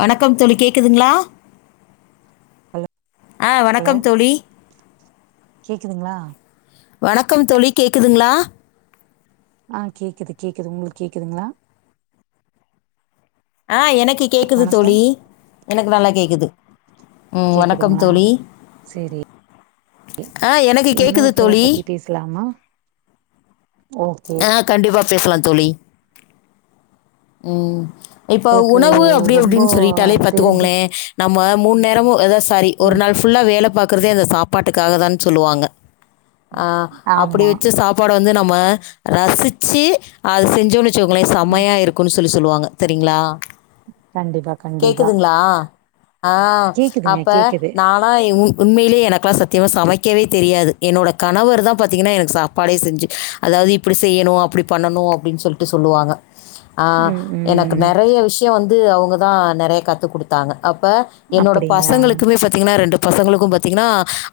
வணக்கம் தோழி கேக்குதுங்ளா ஹலோ ஆ ஹலோ வணக்கம் தோழி கேக்குதுங்ளா வணக்கம் தோழி கேக்குதுங்ளா ஆ கேக்குது கேக்குது உங்களுக்கு கேக்குதுங்ளா அ எனக்கு கேக்குது வணக்கம் தோழி எனக்கு நல்லா கேக்குது ம் வணக்கம் கேக்குதுங்களா தோழி சேரி அ எனக்கு கேக்குது தோழி க்கலாமா ஓகே கண்டிப்பா பேசலா தோழி ம் இப்போ உங்களுக்கு உணவு அப்டி ரொம்போ அப்டின்னு சொல்லிட்டாலே தெரிஞ்ச பாத்துக்கோங்ளே நம்ம மூணு நேரோமு அதா சாரி ஒரு ம் நாள் ஃபு ல்லா வேல பாக்குறதே அந்த சாப்பாட்டுக்காக தானு அ சொல்லுவாங்க அ அப்டி ஆமா வெச்சு சாப் பாடு வந்து நம்ம ரசிச்சி அது செஞ்சோன்னு வெச்சுக்கோங்ளே ம் செமையா இருக் குன்னு சொல்லி சொல்லுவாங்க சரிங்ளா கண்டிப்பா கண்டிப்பா கேக்குதுங்ளா அ கேக்குதுங்க அப்ப கேக்குது நா அ உண்மையிலே எனக்கலா சத்தியமா சமைக்கவே தெரியாது என்னோட கணவர் தா பாத்திங்கனா எனக்கு சாப் பாடே செஞ்சு அதாவது இப்டி செய்யனோ அப்டி பண்ணனோ அப்டின் சொல்ட்டு சொல்லுவாங்க அ ம் எனக்கு ம் நெறைய விஷ்யோ வந்து அவுங்கதா நெறைய கத்து குடுத்தாங்க அப்ப என்னோட அப்டிங்களா பசங்களுக்குமே பாத்தீங்கனா ரெண்டு பசங்களுக்கு பாத் தீங்கன்னா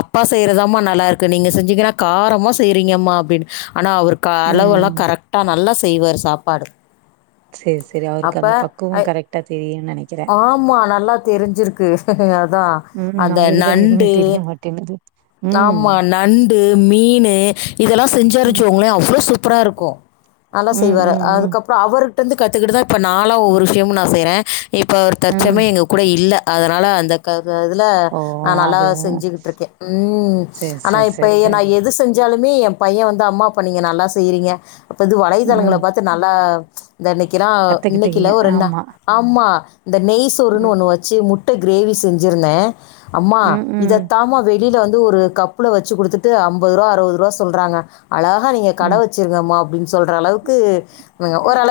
அப்பா செய்யறதாம்மா நல்லா இருக்கு நீங்க செஞ்சிங்கனா காரமா செய்றீங்கம்மா அப்டின்னு ஆனா அவரு க ம் அளவுலா கரெக்டா நல்லா செய்வாரு சாப்பாடு சேரி சேரி அவருக்கு அப்ப அந்த பக்குவோ அ கரெக்டா தெரியுன்னு நெனைக்கிறே ஆமா நல்லா தெரிஞ்சிருக்கு அதா ம் அந்த நம்மளுக்கு தா எதுவுமே நண்டு தெரிய மாட்டேங்குது ம் ஆமா நண் டு மீனு இதெல்லா செஞ்சாரு ம் வெச்சிக்கோங்ளே அவ்ளோ சூப்பரா இருக்கோ நல்லா ம் செய்வாரு ம் ம் அதுக்கப்புறோ அவரிட்ட இருந்து கத்துக்கிட்டு தா இப்ப நாளா ஒவ்வொரு விஷயமோ நா செய்ற இப்போ அவர் ம் தற்ச்சமயோ எங்க கூட இல்ல அதனால அந்த காக இதுல ஓ நா நல்லா அது செஞ்சிகிட்டு இருக்கே ம் சேரி ஆனா சேரி இப்ப சேரி நா சேரி எது செஞ் சாலுமே ஏ பைய வந்து அம்மா இப்ப நீங்க நல்லா செய்யறீங்க அப்ப இது ம் வலைத்தளங்களப் பாத்து நல்லா இந்த இன்னைக்கிறா கத்துக்கிட்டீங்க இன்னைக்கில்ல ஓர் என்னா ஆமா ஆமா இந்த நெய் சோறுன்னு ம் ஒன்னு வச்சி முட்ட கிரேவி செஞ்சிருந்தே அம்மா ம் ம் இதத்தாம வா கிட் வந்து ஒரு கப்புல வச்சு குடுத்துட்டு அம்பதுருவா அறுவதுருவா சொல்றாங்க அழகா நீங்க கட ம் வச் வச்சிருங்கமா அப்டினு சொல்ற அளவுக்கு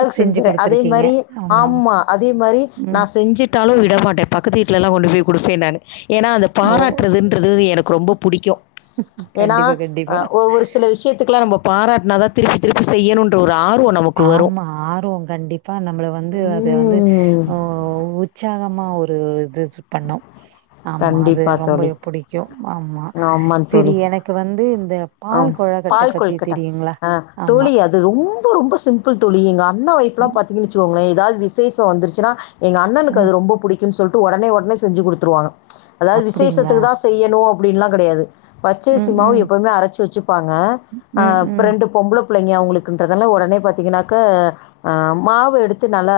அ செஞ்சு செஞ்சறே அதே குடுத்துருக்கீங்க மாரி ஆமாமா ஆமா அதே மாரி நா ம் செஞ்சுட் டாலு விட மாட்டே பக்கத்து வீட்லல்லா கொண்டு போய் குடுப்பே நானு ஏனா அந்த ஓ பாராட்டுறதுன் றது எனக்கு ரொம்ப புடிக்கு ஏனா கண்டிப்பா கண்டிப்பா ஒவ்வொரு ஸ் சில விஷயத்துக்லா நம்ம பாராட்னாதா திருப்பி திருப்பி செய்யணுன்ற ஒரு ஆர்வ நமக்கு வரு ஆமா ஆர்வோ கண்டிப் அப்ப நம்பள வந்து அத வந்து ம். உற்சாகமா ஒரு இது பண்ணு ஆமா அது கண்டிப்பா ரொம்பே தோழி. பிடிக்கு ஆமா செரி எனக் க்கு வந்து இந்த அ பால் கொழக்கட்ட பால் பத்தி கொழுக்கட்ட தெரியுங்களா ஆ ஆமா தோழி யாத் அது ரொம்ப ரொம்ப சிம்பிள் தோழி எங்க அண்ணா ஒய்ஃப்ல்லா பாத்தீங்கன்ன வச்சுக்கோங்லே ஏதாவது விசேஷோ வந்துருச்சுன்னா எங்க அண்ணனுக்கு ம் அது ரொம்ப பிடிக்கும்னு சொல்ட்டு உடனே உடனே செஞ்சு குடுத்துருவாங்க அதாவது அப்டிங்களா விசேஷத்துக்குதா செய்யணு அப்டின்ல்லா கெடையாது ம் பச்சரிசிமாவு ம் எப்பவுமே அர ச்சு வச்சுப்பாங்க ஆ ம் ம் ரெண்டு பொம்பளப் பிள்ளைங்க அவங்களுக்குன்றதால உடனே பாத்தீங்கன்னாக்க ஆ மாவு எடுத்து நல்லா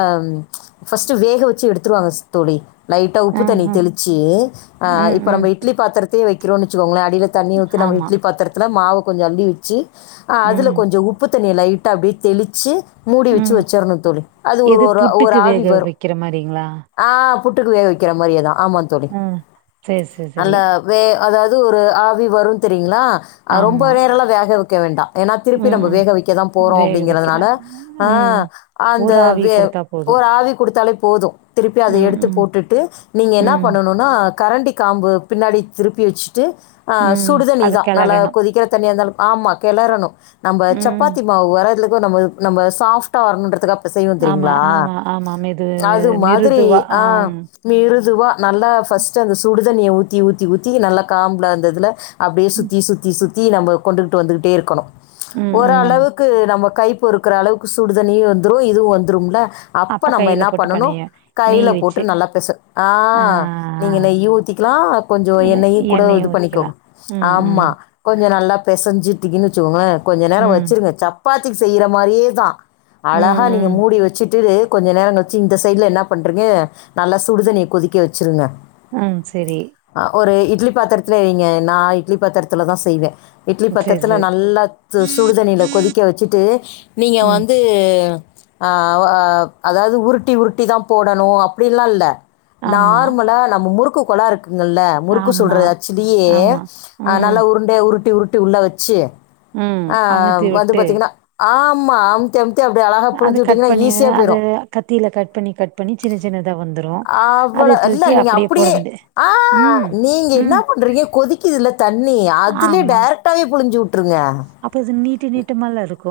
ஃபர்ஸ்ட்டு வேக வச்சு எடுத்துருவாங்கஸ் தோழி லைட்டா உப்பு ஆ தண்ணி ஆ தெளிச்சி ஆ ம் இப்ப ம் நம்ம இட்லி பாத்திரத்தே வைக்கிறோனு வச்சுக்கோங்களே அடியில தண்ணி ஊத்தி நம்ம ஆமா இட்லி பாத்திரத்தில் மாவு கொஞ்ச அள்ளி வச்சு அதுல ம் கொஞ்சோ உப்புத் தண்ணிய லைட்டா அப்டியே தெளிச்சு மூடி வச்சு ம் வச்சர்ன்னு தோழி அது ஒரு எது ஒரு ஒரு புட்டுக்கு ஆவி வேக வரு வைக்கிற மாரிங்களா ஆஆ புட்டுக்கு வேக வக்கிற மாரியேதா ஆமா தோழி ம் சேரி சேரி நல்ல சேரி வே அதாவது ஒரு ஆவி வரு தெரிங்களா ஆமா ரொம்ப நேரம்லா வேக வைக்க வேண்டா ஏனா திருப்பி ம் நம்ம ம் வேக வைக்கதா போறோ வேக வைக்கிற அப்டிங்கிறதுனால ஆ ம் அந்த ஒரு ஆவி வே குடுத்தா போது ஒரு ஆவி குடுத்தாலே போது திருப்பி அத ம் எடுத்து ம் போட்டுட்டு நீங்க என்ன ம் பண்ணணு னா கரண்டி காம்பு பின்னாடி திருப்பி வச்சுட்டு ஆ ம் அத சுடுதண்ணிதா நல்ல கெளறணு கொதிக்கிற தண்ணி இருந்தாலு ஆமா கிளறணு நம்ம ம் சப்பாத்தி அவுங்க வரறதுலுக்கு நம்ம நம்ம சாப்டா வரணன்றதுக்க செய்வோ ஆமா தெரியங்ளா ஆமா ஆமா மெது அது மெது மாதிரி மிருதுவா ஆ ஆம் மிருதுவா நல்லா ஃபர்ஸ்ட்டு அந்த சுடுதண்ணிய ஊத்தி ஊத்தி ஊத்தி நல்லா காம்புல அந்த இதுல அப்டியே ம் சுத்தி சுத்தி சுத்தி நம்ம கொண்டுகிட்டு வந்துகிட்டே இருக்கணு ம் ம். ஒரளவுக் க்கு நம்ம கை பொறுக்குற அளவுக்கு சுடுதண்ணியு வந்துரு இதுவு வந்துரும்ல அப்ப நம்ம கையில என்ன போட்டு பண்ணணு பெனைய நெய் கையில போட்டு வச்சு நல்லா பெசு ஆ ஆ நீங்க நெய்யு ஊத்திக்ல கொஞ்சோ இல்ல என்னையு கூட எண்ணெயு இது ஊத்திக்கலா பண்ணிக்கோங்க ம் ஆமா ம் கொஞ்ச நல்லா பெசஞ்சுட்டுங்கன்னு வச்சுக்கோங்ளே கொஞ்ச நேர ம் வச்சிருங்க சப்பாத்திக்கு செய்யற மாரியேதா அழகா ம் நீங்க ம் மூடி வச்சிட்டு இரு கொஞ்ச நேர கழிச்சு இந்த சைட்ல என்ன பண்றீங்க நல்லா சுடு தண்ணிய கொதிக்க வச்சிருங்க ம் செரி ஆ ஒரு இட்லி பாத்திரத்துலே வைங்க நா இட்லி பாத்திரத்துலதா செய்வே இட்லி சேரி பாத்திரத்துல சேரி நல்லா சுடுதண்ணியில கொதிக்க வச்சுட்டு நீங்க ம் வந்து து ஆ வா அதாவது உருட்டி உருட்டி தா போடணு அப்படின்ல்லா இல்ல ஆமா நார்மலா நம்ம முறுக்கு குலா இருக்குங்கல்ல முறுக்கு சுடுர ஆமா ஆச்சிலேயே ஆமா. ஆ ம், நல்லா உருண்டைய உருட்டி உருட்டி உள்ள வச்சு ம். ஆ அமுத்தி வந்து விட்டு, பாத்தீங்கன்னா ஆமா அமுத்தி அமுத்தி அப்டி அழகா அது கட் பண்ணி அது கத்தியில கட் பண்ணி கட் பண்ணி சின்ன சின்னதா வந்துரு அவ்ள இல்ல நீங்க அப்டியே ஆஆ ம், நீங்க என்ன ம். பண்றீங்க கொதிக் க்கு இதுல தண்ணி அதுலயே டைரெக்டாவே புளுஞ்சு விட்டுருங்க அப்போ இது நீட்டு நீட்டுமல்லா இருக்கு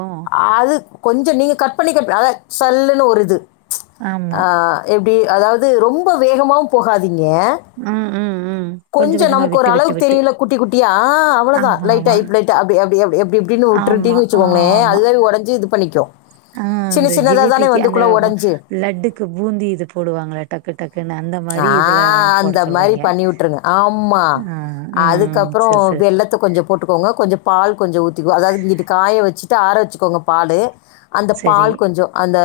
அது கொஞ்சோ நீங்கள் கட் பண்ணிக்க அத சல்லுன்னு ஒரு இது ஆமா. எப்படி அதாவது ரொம்ப வேகமுவு போகாதீங்க ம் ம் ம் கொஞ்சம் கொஞ்சோ கொஞ்சமா நமக்கு ஒரு விட்டு, விட்டு, அளவுக்கு விட்டு. தெரியுல குட்டி குட்டியா ஆ அவ்ளோதா ஆமா, லைட்டா ஆமா, இப் லைட்டா அப்டி அப்டி அப்டி எப்டி எப்படினு உட் ஆமா, ட்ரிட்டீனு வச்சுகோங்ளே ஆமா. அதுவவே உடஞ்சு இது பண்ணிக்கு ஆ அந்த ஜிலேபிக்கு அந்த உடஞ்சி லட்டுக்கு பூந்தி இது போடுவாங்கள டக்கு டக்குன்னு அந்த மாரி இதுல போட சொல்றீங்க விட்டுருங்க ஆமா ஆ, ம். அதுக்கப்றோ சரி, வெள் சரி. வெளத்த கொஞ்சோ போட்டுக்கோங்க கொஞ்சோ பால் கொஞ்சோ ஊத்தி அதாது இங்கிட்டு காய வச்சுட்டு ஆற வச்சுக்கோங்க பாலு அந்த சரி பால் கொஞ்சோ அந்த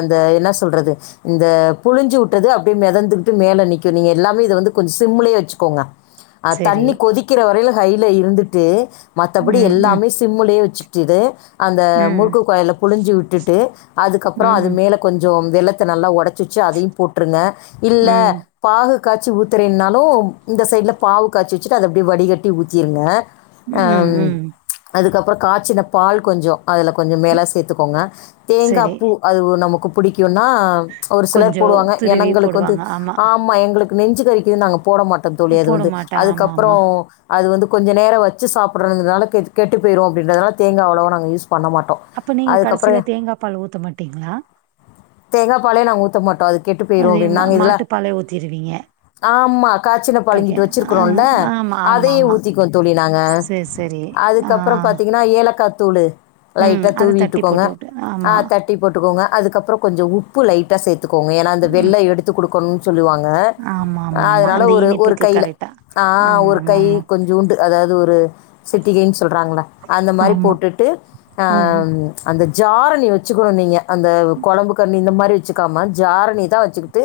அந்த என்ன சொல்றது இந்த புழிஞ்சி வுட்டது அப்டி மிதந்துகிட்டு மேல நிக்கு நீங்க எல்லாமே இத வந்து கொஞ்சோ சிம்ளே வச்சு கோங்க அ சரி. தண்ணி கொதிக்கிற வரைலயு ஹைல இருந்துட்டு மத்தபடி ம், ம், எல்லாமே சி சிம்முலே வச்சுக்கிட்டு அந்த ம், முருக்கு கோயல புழிஞ்சி விட்டுட்டு அதுக்கப்றோ அது ம், மேல கொஞ்சோ வெள்ளத்த நல்லா உடைச்சு வச்சு அதயு போட்டுருங்க இல்ல ம், கொஞ் பாகு காய்சி ஊத்துறேனாலு இந்த சைடுல பாகு காய்சி வச்சுட்டு அத அப்டியே வடிகட்டி ஊத்திருங்க ம், ஆம் ம். அதுக்கப்றோ காய்ச்சின பால் கொஞ்சோ அதுல கொஞ்சோ மேலே சேத்துக்கோங்க தேங்கா சரி. பூ அது நமக்கு புடிக்குன்னா ஒரு சிலர் கொஞ்சோ போடுவாங்க துருவி எனங்களுக்கு வந்து போடுவாங்க. ஆமா எங்களுக்கு நெஞ்சு கறிக்குதுனு நாங்க போட மாட் டோ தோழி அது போட வந்து மாட்டேன். அதுக்கப்றோ ஆமாமா. அது வந்து கொஞ்ச நேரோ வச்சு சாப்டனுன்றதுனால கெட்டு கெட்டு போயிடு அப்டின்றதுனால தேங்கா அவ்ளோ வா நாங்க யூஸ் பண்ண மாட்டோ அப்போ நீங்க கடேசில தேங்கா பால் ஊத்த மாட்டீங்ளா தேங்கா பாலே நாங்க ஊத்த மாட்டோ அது கெட்டு போயிரு அது அப்டினு மா நாங்க இதுல மாட்டு பாலே ஊத்திருவீங்க. ஆமா காச்சின பால் பாக்கெ இங்கிட்டு ஆ வச்சிருக்றோல ஆமா, ஆமா, அதயே ஆமா. ஊத்திக்குவோ தோழி நாங்க சரி, சரி. ஆ. அதுக்கப்றோ பாத்தீங்கன்னா ஏலக்காத்தூளு ம். லைட்டா அத தட்டி தூவிட்டுக்கோங்க போட்டுவுட்டு ஆ ஆமா. தட் ட்டி போட்டுக்கோங்க அதுக்கப்றோ கொஞ்சோ உப்பு லைட்டா சேத்துக்கோங்க ஏனா அந்த ம். வெள்ளை எடுத்து குடுக்கணு சொல்லுவாங்க ஆமா, ஆமா, ஆமா. அதனால அந்த ஒரு ஒரு இனிப்புக்கு கைல கரெக்ட்டா. ஆ ஒரு கை ஆமாமாமா. கொஞ்சோண்டு அதாது ஒரு சிட்டிகைனு சொல்றாங்கள அந்த மாரி ஆமா. போட்டுட்டு ஆ ம், அந்த ஜார நீ வச்சுக்கணு நீங்க அந்த குழம்பு கரண்டி இந்த மாரி வச்சுக்காம ஜாரணி தா வச்சுக்கிட்டு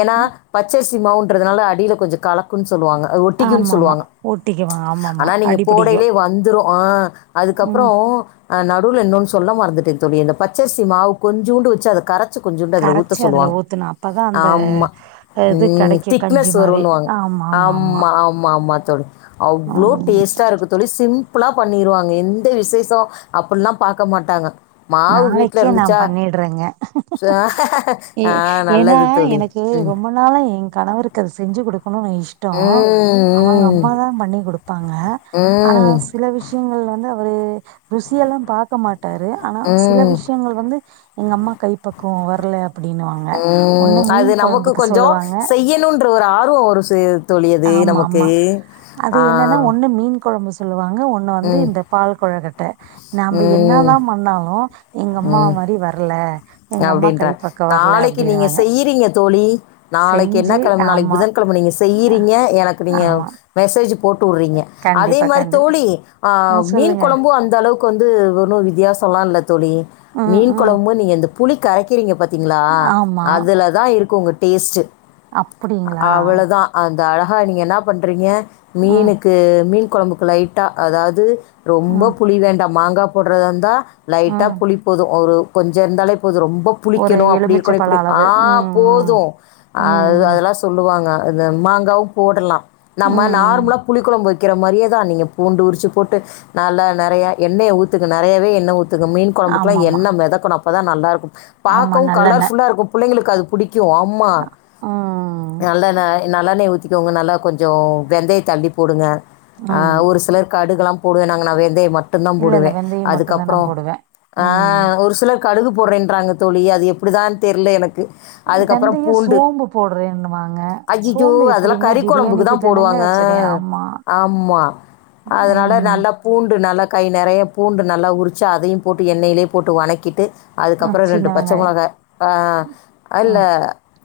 ஏன்னா ம். பச்சரிசி மாவுன்றதுனால அடில கொஞ்சோ கலக் க்கு சொல்லுவாங்க அது ஒட்டிக்குனு ஆமாமா. சொல்லுவாங்க ஒட்டிக்குவாங்க. ஆமாமா. ஆனா நீங்க அடிபிடிக்கும். போடேலே வந்துரு ஆ அதுக்கப்றோ ம் அ நவுல இன்னோனு சொல்ல மறந்துட்டே தொழி இந்த பச்சரிசி மாவு கொஞ்சுண்டு வச்சு அத கர கரச்சி அதுல ஊத்துனு அப்பதா அந்த ஆமாம் இது கிடைக்கு கஞ்சி திக்னஸ் மாரி ஆமா மா மா மா மாமா தோழி அவ்ளோ டேஸ்ட்டாருக்கு தோழி சிம் ப்பில்லா பண்ணிருவாங்க எந்த விசேஷோ அப்டில்லா பாக்க மாட்டாங்க மாவு வீட்லருந்துச்சா றங்க எ ஆ ஏன்னா நல்லது தோழி எனக்கு ரொம்ப ம் ரொம்ப நாளா எ கணவருக்கு அது செஞ்சு குடுக்கணுனு இஷ்டோ அவங்க ம் அம்மா தா பண்ணி குடுப்பாங்க ஆனா ம் சில விஷ் விஷ்யங்கள் வந்து அவரு ருசியெல்லா பாக்க மாட்டாரு ஆனா ம் ம் உங்களுக்கு வந்து எங்க அம்மா கைப்பக்குவோ வரல அப்டின்னுவாங்க ம், ஒன்னு மீன் கொழம்புக்கு சொல்லுவாங்க யுனுன்ற ஒரு ஆர்வோ ஒரு சி தோழி அது ஆமா நமக்கு ஆமா ஆ கொழம்பு சொல்லுவாங்க ஒன்னு வந்து ம். இந்த பால் கொழகட்ட நாம என்ன ம். தா பண்ணாலு எங்கம்மா மாரி வர்ல அப்டின்ட நாளைக்கு நீங்க செய்றீங்க தோழி நாளைக்கு என்ன செஞ்சு கெழம நாளைக்கு ஆமா புதன் கெழம நீங்க செய்யுறீங்க எனக்கு நீங்க ஆமா மெசேஜ் போட்டு உட்றீங்க அதே கண்டிப்பா மாரி கண்டிப்பா தோழி ஆ மீன் கொழம்பு அந்த அளவு க்கு வந்து ஒன்னு வித்தியாசோலா இல்ல தோழி ம் மீன் ம் கொழம்பு நீங்க இந்த புளி கரைக் கிறீங்க பாத்தீங்களா ஆமா அதுலதா இருக்கு உங்க டேஸ்ட்டு அப்படிங்களா அவ்ளோதா அந்த அழகா நீங்க என்னா பண்றீங்க ம் மீனுக்கு மீன் குழம்புக்கு லைட்டா அதாது ரொம்ப ம் புளி வேண்டா மாங்கா போட்றதாருந்தா லைட்டா ம் புளி போது ஒரு கொஞ்சோ இருந்தாலே பொது ரொம்ப ஒரு புளிக்கணு அப்டி இருக்கனு எலுமிச்சப்பழ இப்டி ஆ அளவு ம் ம் போது அது ம் அதெல்லா சொல்லுவாங்க அது மாங்காவு போடலா ம் நம்ம ம் நார்மலா புளி குழம்பு வைக் கிற மாரியேதா நீங்க பூண்டு உரிச்சு போட்டு நல்ல நெறையா எண்ணய ஊத்துங்க நெறையாவ என்ன ஊத் துங்க மீன் கொழம்புக்குல்லா ஆமாமா என்ன மெதக்கணு அப்பதா நல்லா இருக்கு ஆமா பாக்கவு நல்லெண்ணெய் கலர்ஃபுல்லா இருக்கு புள்ளைங்களுக்கு அது புடிக்கு ஆமா ம் நல்லண நல்லண்ணைய ஊத்திக்கோங்க நல்லா கொஞ்சோ வெந்தயத்த அள்ளி போடுங்க ஆ ம் ஒரு சிலர் கடுகுலா போடுவேனாங்க நா வெந்தயோ மட்டுதா இல்ல இல்ல போடுவே வெந்தயம் மட்டுந்தா நா அதுக்கப்ரோ போடுவே ஆ ம் ஒரு சிலர் கடுகு போட்றேன்றாங்க தோழி அது எப்டிதா தெர்ல எனக்கு அதுக்கப்ரோ வெந்தயோ பூண்டு சோம்பு போடுறேன்னுவாங்க ஐயய்யயோ சோம்பு அதெல்லா எப்டிங்க கறி கொழம்புக்குதா பிரியாணிக்கு தானங்க போடுவாங்க சரி ஆமா ஆமா அதனால ம் நல்லா பூண்டு நல்லா கை நெறயா பூண்டு நல்லா உரிச்சு அதையு போட்டு எண்ணையிலயே போட்டு வதக்கிட்டு அது ஆ அப்ரோ ரெண்டு சின்ன பச்ச வெங்காயோ மொளகா ஆ ஆ அல்ல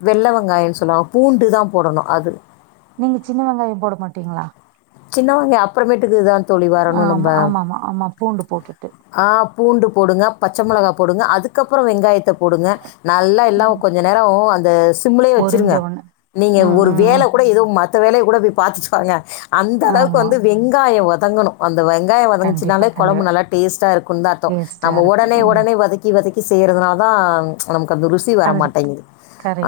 வெள்ள வெங்காயாே சொல்லுவாங்க பூண்டு தா போடணு அது நீங்க சின்ன வெங்காயோ போட மாட்டிங்களா சின்ன வெங்காயோ அப்ரமேட்டுக்குதா ஆ ஆமா ஆமா ஆமா ஆமா பூண்டு போட்டுட்டு ஆ பூண்டு போடுங்க பச்ச மொளகா போடுங்க அதுக்கப்ரோ வெங்காயத்த போடுங்க நல்லா எல்லா ம் கொஞ்ச நேரோ அந்த சிம்லயே பொரிஞ்ச வெச்சருங்க ஒண்ணு நீங்க ம் ஒரு ம் வேல ம் அப்ற ஏதோ மத்த வேலய கூட போய் பாத்துட்டு வாங்க அந்த அளவுக்கு ஆமா வந்து வெங்காயோ வதங்கணு அந்த வெங்காயோ கண்டிப்பா வதங்குச்சுனாலே கண்டிப்பா கொழம்பு நல்லா டேஸ்டா இருக்குன்தா அர்தோ டேஸ்ட்டா நம்ம இருக்கு உடனே ம் உடனே வதக்கி வதக் கி செய்யறதுனாதா நமக்கு அந்த ருஸி இ வர அது மாட்டேங்கு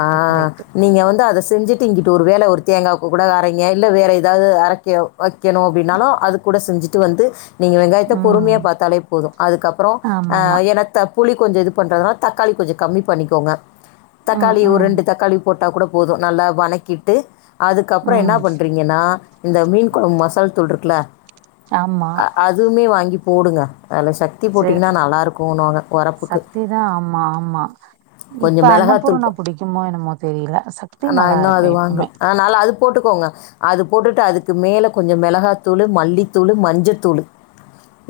ஆ கரெக்ட்டு நீங்க வந்து அத செஞ்சு டு இங்கிட்டு ஒரு வேல ஒரு தேங்காவுக்கு கூட அரைங்க இல்ல வேற ஏதாவது அர க்க வைக்கணு அப்டினாலு அது கூட செஞ்சுட்டு வந்து நீங்க வெங்காயத்த பொறுமையா ம் பாத்தாலே போது அதுக்கப்ரோ ஆ ஆமாமா எனத்த புளி கொஞ்சோ இது பண்ணுறதுனா தக்காளி கொஞ்சோ கம்மி பண்ணிக்கோங்க ம் தக்காளி ஒரு ம் ரெண்டு தக்காளி போட்டா கூட போது நல்லா வனக்கிட்டு அதுக்கப்றோ என்னா ம் பண்றீங்கனா இந்த மீன் குழம்பு மசால் தூல்ருக்குல ஆமா அதுவுமே வாங்கி போடுங்க நல்ல சக் தி சே போட்டிங்கன்னா நல்லா இருக்குனு வாங்க ஒரப்புக்கு சக்திதா ஆமா ஆமா கொஞ்சோ இப்ப மெளகா அன்னபூர்ணா தூள்ப்ப புடிக்குமோ என்னமோ தெரியல சக்தி நா நல்லா இன்னு இருக்கு அது எப்பவுமே வாங்கல் அனால அது போட்டுக்கோங்க அது போட்டுட்டு அதுக்கு மேல கொஞ்சோ மெளகா தூளு மல்லித் தூளு மஞ்சத் தூளு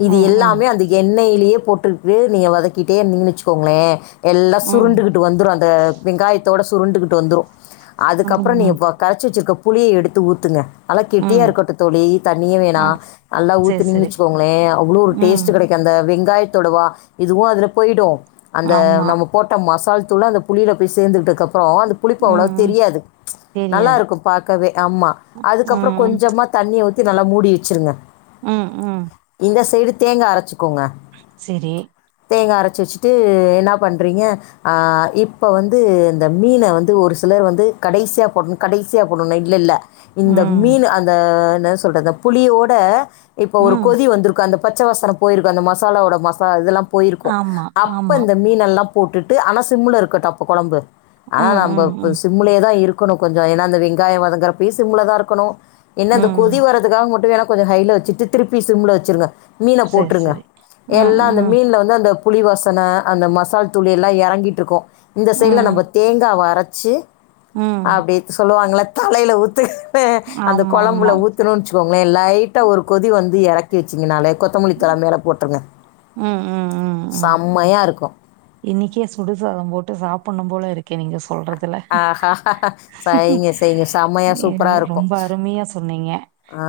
இது ம் ம் எல்லாமே அந்த எண்ணெய்லயே போட்டுருக்கு நீங்க வதக்கிட்டே இருந்திங்கனு வெச்சுக்கோங்களே எல்லா ம் சுருண்டுகுட்டு வந்துரு அந்த வெங்காயத்தோட சுருண்டுகுட்டு வந்துரு அதுக்கப்றோ ம் நீங்க ம் வ கரச்சு வச்சிருக்க புளிய எடுத்து ஊத்துங்க நல்லா கெட்டியா ம் இருக்கட்டு தோழி தண்ணியே வேணா ஆ நல்லா சேரி ஊத்துனிங்கன் சேரி வச்சுகோங்ளே அவ்ளோ ஒரு ம் டேஸ்ட் கெடைக் அந்த வெங்காயத்தோட வா இதுவு அதுல போய்டு அந்த ஆமா நம்ம போட் ட மசால் தூளு அந்த புளில போய் சேந்து கிட்டக்கப் ப்றோ அந்த புளிப்பு அவ்ளோவா ம் ம் தெரியாது நல்லா தெரியாது இருக்கு பாக்கவே ஆமா அதுக்கப்றொ ம் கொஞ்சமா தண்ணிய ஊத்தி நல்லா மூடி வெச்சுருங்க ம் ம் இந்த சைடு தேங்கா அரச்சுக்கோங்க செரி தேங்கா அரச்சு வச்சுட்டு என்னா பண்றீங்க ஆ இப்ப வந்து இந்த மீன வந்து ஒரு சிலர் வந்து கடைசியா போட கடைசிய போடணு இல்ல இல்ல இந்த ம் மீன் அந்த என்ன சொல்றது அந்த புளியோட இப்ப ஒரு ம் கொதி வந்துருக்கு அந்தப் பச்ச வாசன போயிருக்கு அந்த மசாலாவோட மசா இதெல்லா போயிருக்கு ஆமா அப்ப ஆமா இந்த மீனெல்லா போட்டுட்டு ஆனா சிம்ல இருக்கட்டு அப்ப கெழம்பு ஆனா ம் நம்ப ம் அப்ப ம் சிம் சிம்முலே தா இருக்கணு கொஞ்சொ ஏன்னா இந்த வெங்காயொ வதங்கறப்பயு சிம்ளதா இருக்கணு என்ன இந்த ம் கொதி வர அதுக்காக மட்டு வேனா கொஞ்சொ ஹைல வச்சுட்டு திருப்பி சிம்ல வச்சுருங்க மீன சேரி போட்டுருங்க சேரி ம் எல்லா அந்த ம் மீன்ல வந்து அந்த புளி வாசன அந்த மசால் தூள் எல்லா எறங்கிட்டுருக்கு இந்த சைட்ல நம்ம ம் தேங்காவ அரச்சு ம் அப்னடி சொல்லுவாங்கள தலைல ஊத்து அந்த ஆமா கொழம்புல ஆமா ஊத்துணுன் போங்ளே லைட்டா ஒரு கொதி வந்து எறக் க்கி வச்சிங்கனாலே கொத்தமல்லி தல மேல போட்டுருங்க ம் ம் ம் ம் சம்மையா இருக்கு இன்னைக்கே சுடுசாதம் போட்டு சாப்பட்னு போல இருக்கே நீங்க சொல்றது ல ஆஹா செய்யுங்க செய்யுங்க செம்மையாக சூப்பராக இருக்கும் ரொம்ப அருமையா சொன்னுங்க ஆ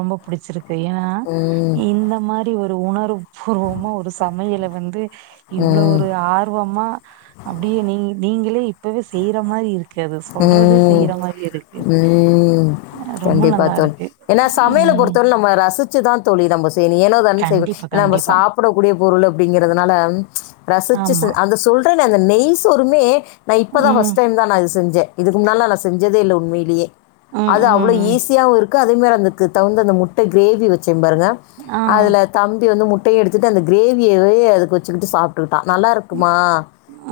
ரொம்ப புடிச்சிருக்கு ஏன்னா ம் இந்த மா ரி ஒரு உணர்வு பூர்வமா ஒரு சமையல வந்து இவ்ளொ ம் ஒரு ஆர்வமா அப்டியே நீ நீங்களே இப்பவே செய்ற மாறி இருக் கு அது சொல்றதே ம். செய்யிற மாரி இருக்கு ம் ரொம்ப கண்டிப்பா நல்லா தோழி இருக்கு ஏன்னா சமையல ம் பொறுத்தவர்ல நம்ம ரசுச்சுதா தோழி நம்ப செய்ணு ஏனோதானன் செய்ய கண்டிப்பா நம்ப கண்டிப்பா சாப்புடக்கூடிய பொருள் அப்டிங்கிறதுனால ரசிச்சு ஆமா அந்த சொல் றனே அந்த நெய் சோறுமே நா இப்பதா ஃபஸ்ட் ம் டைம் தா நா இது செஞ்சே இதுக்கு முன்னாலனா நா செஞ்சதே இல்ல உண்மையிலேயே ம் அது அவ்ளோ ம் ஈஸியாவு இருக் கு அதே மாரி அதுக்கு தகுந்து அந்த முட்ட கிரேவி வச்சே பாருங்க ஆ அதுல தம்பி வந்து முட்டையு எடுத்துட்டு அந்த கிரேவியவே அதுக்கு வச்சுக்கிட்டு சாப்ட்டுக்கிட்டா நல்லா இருக்குமா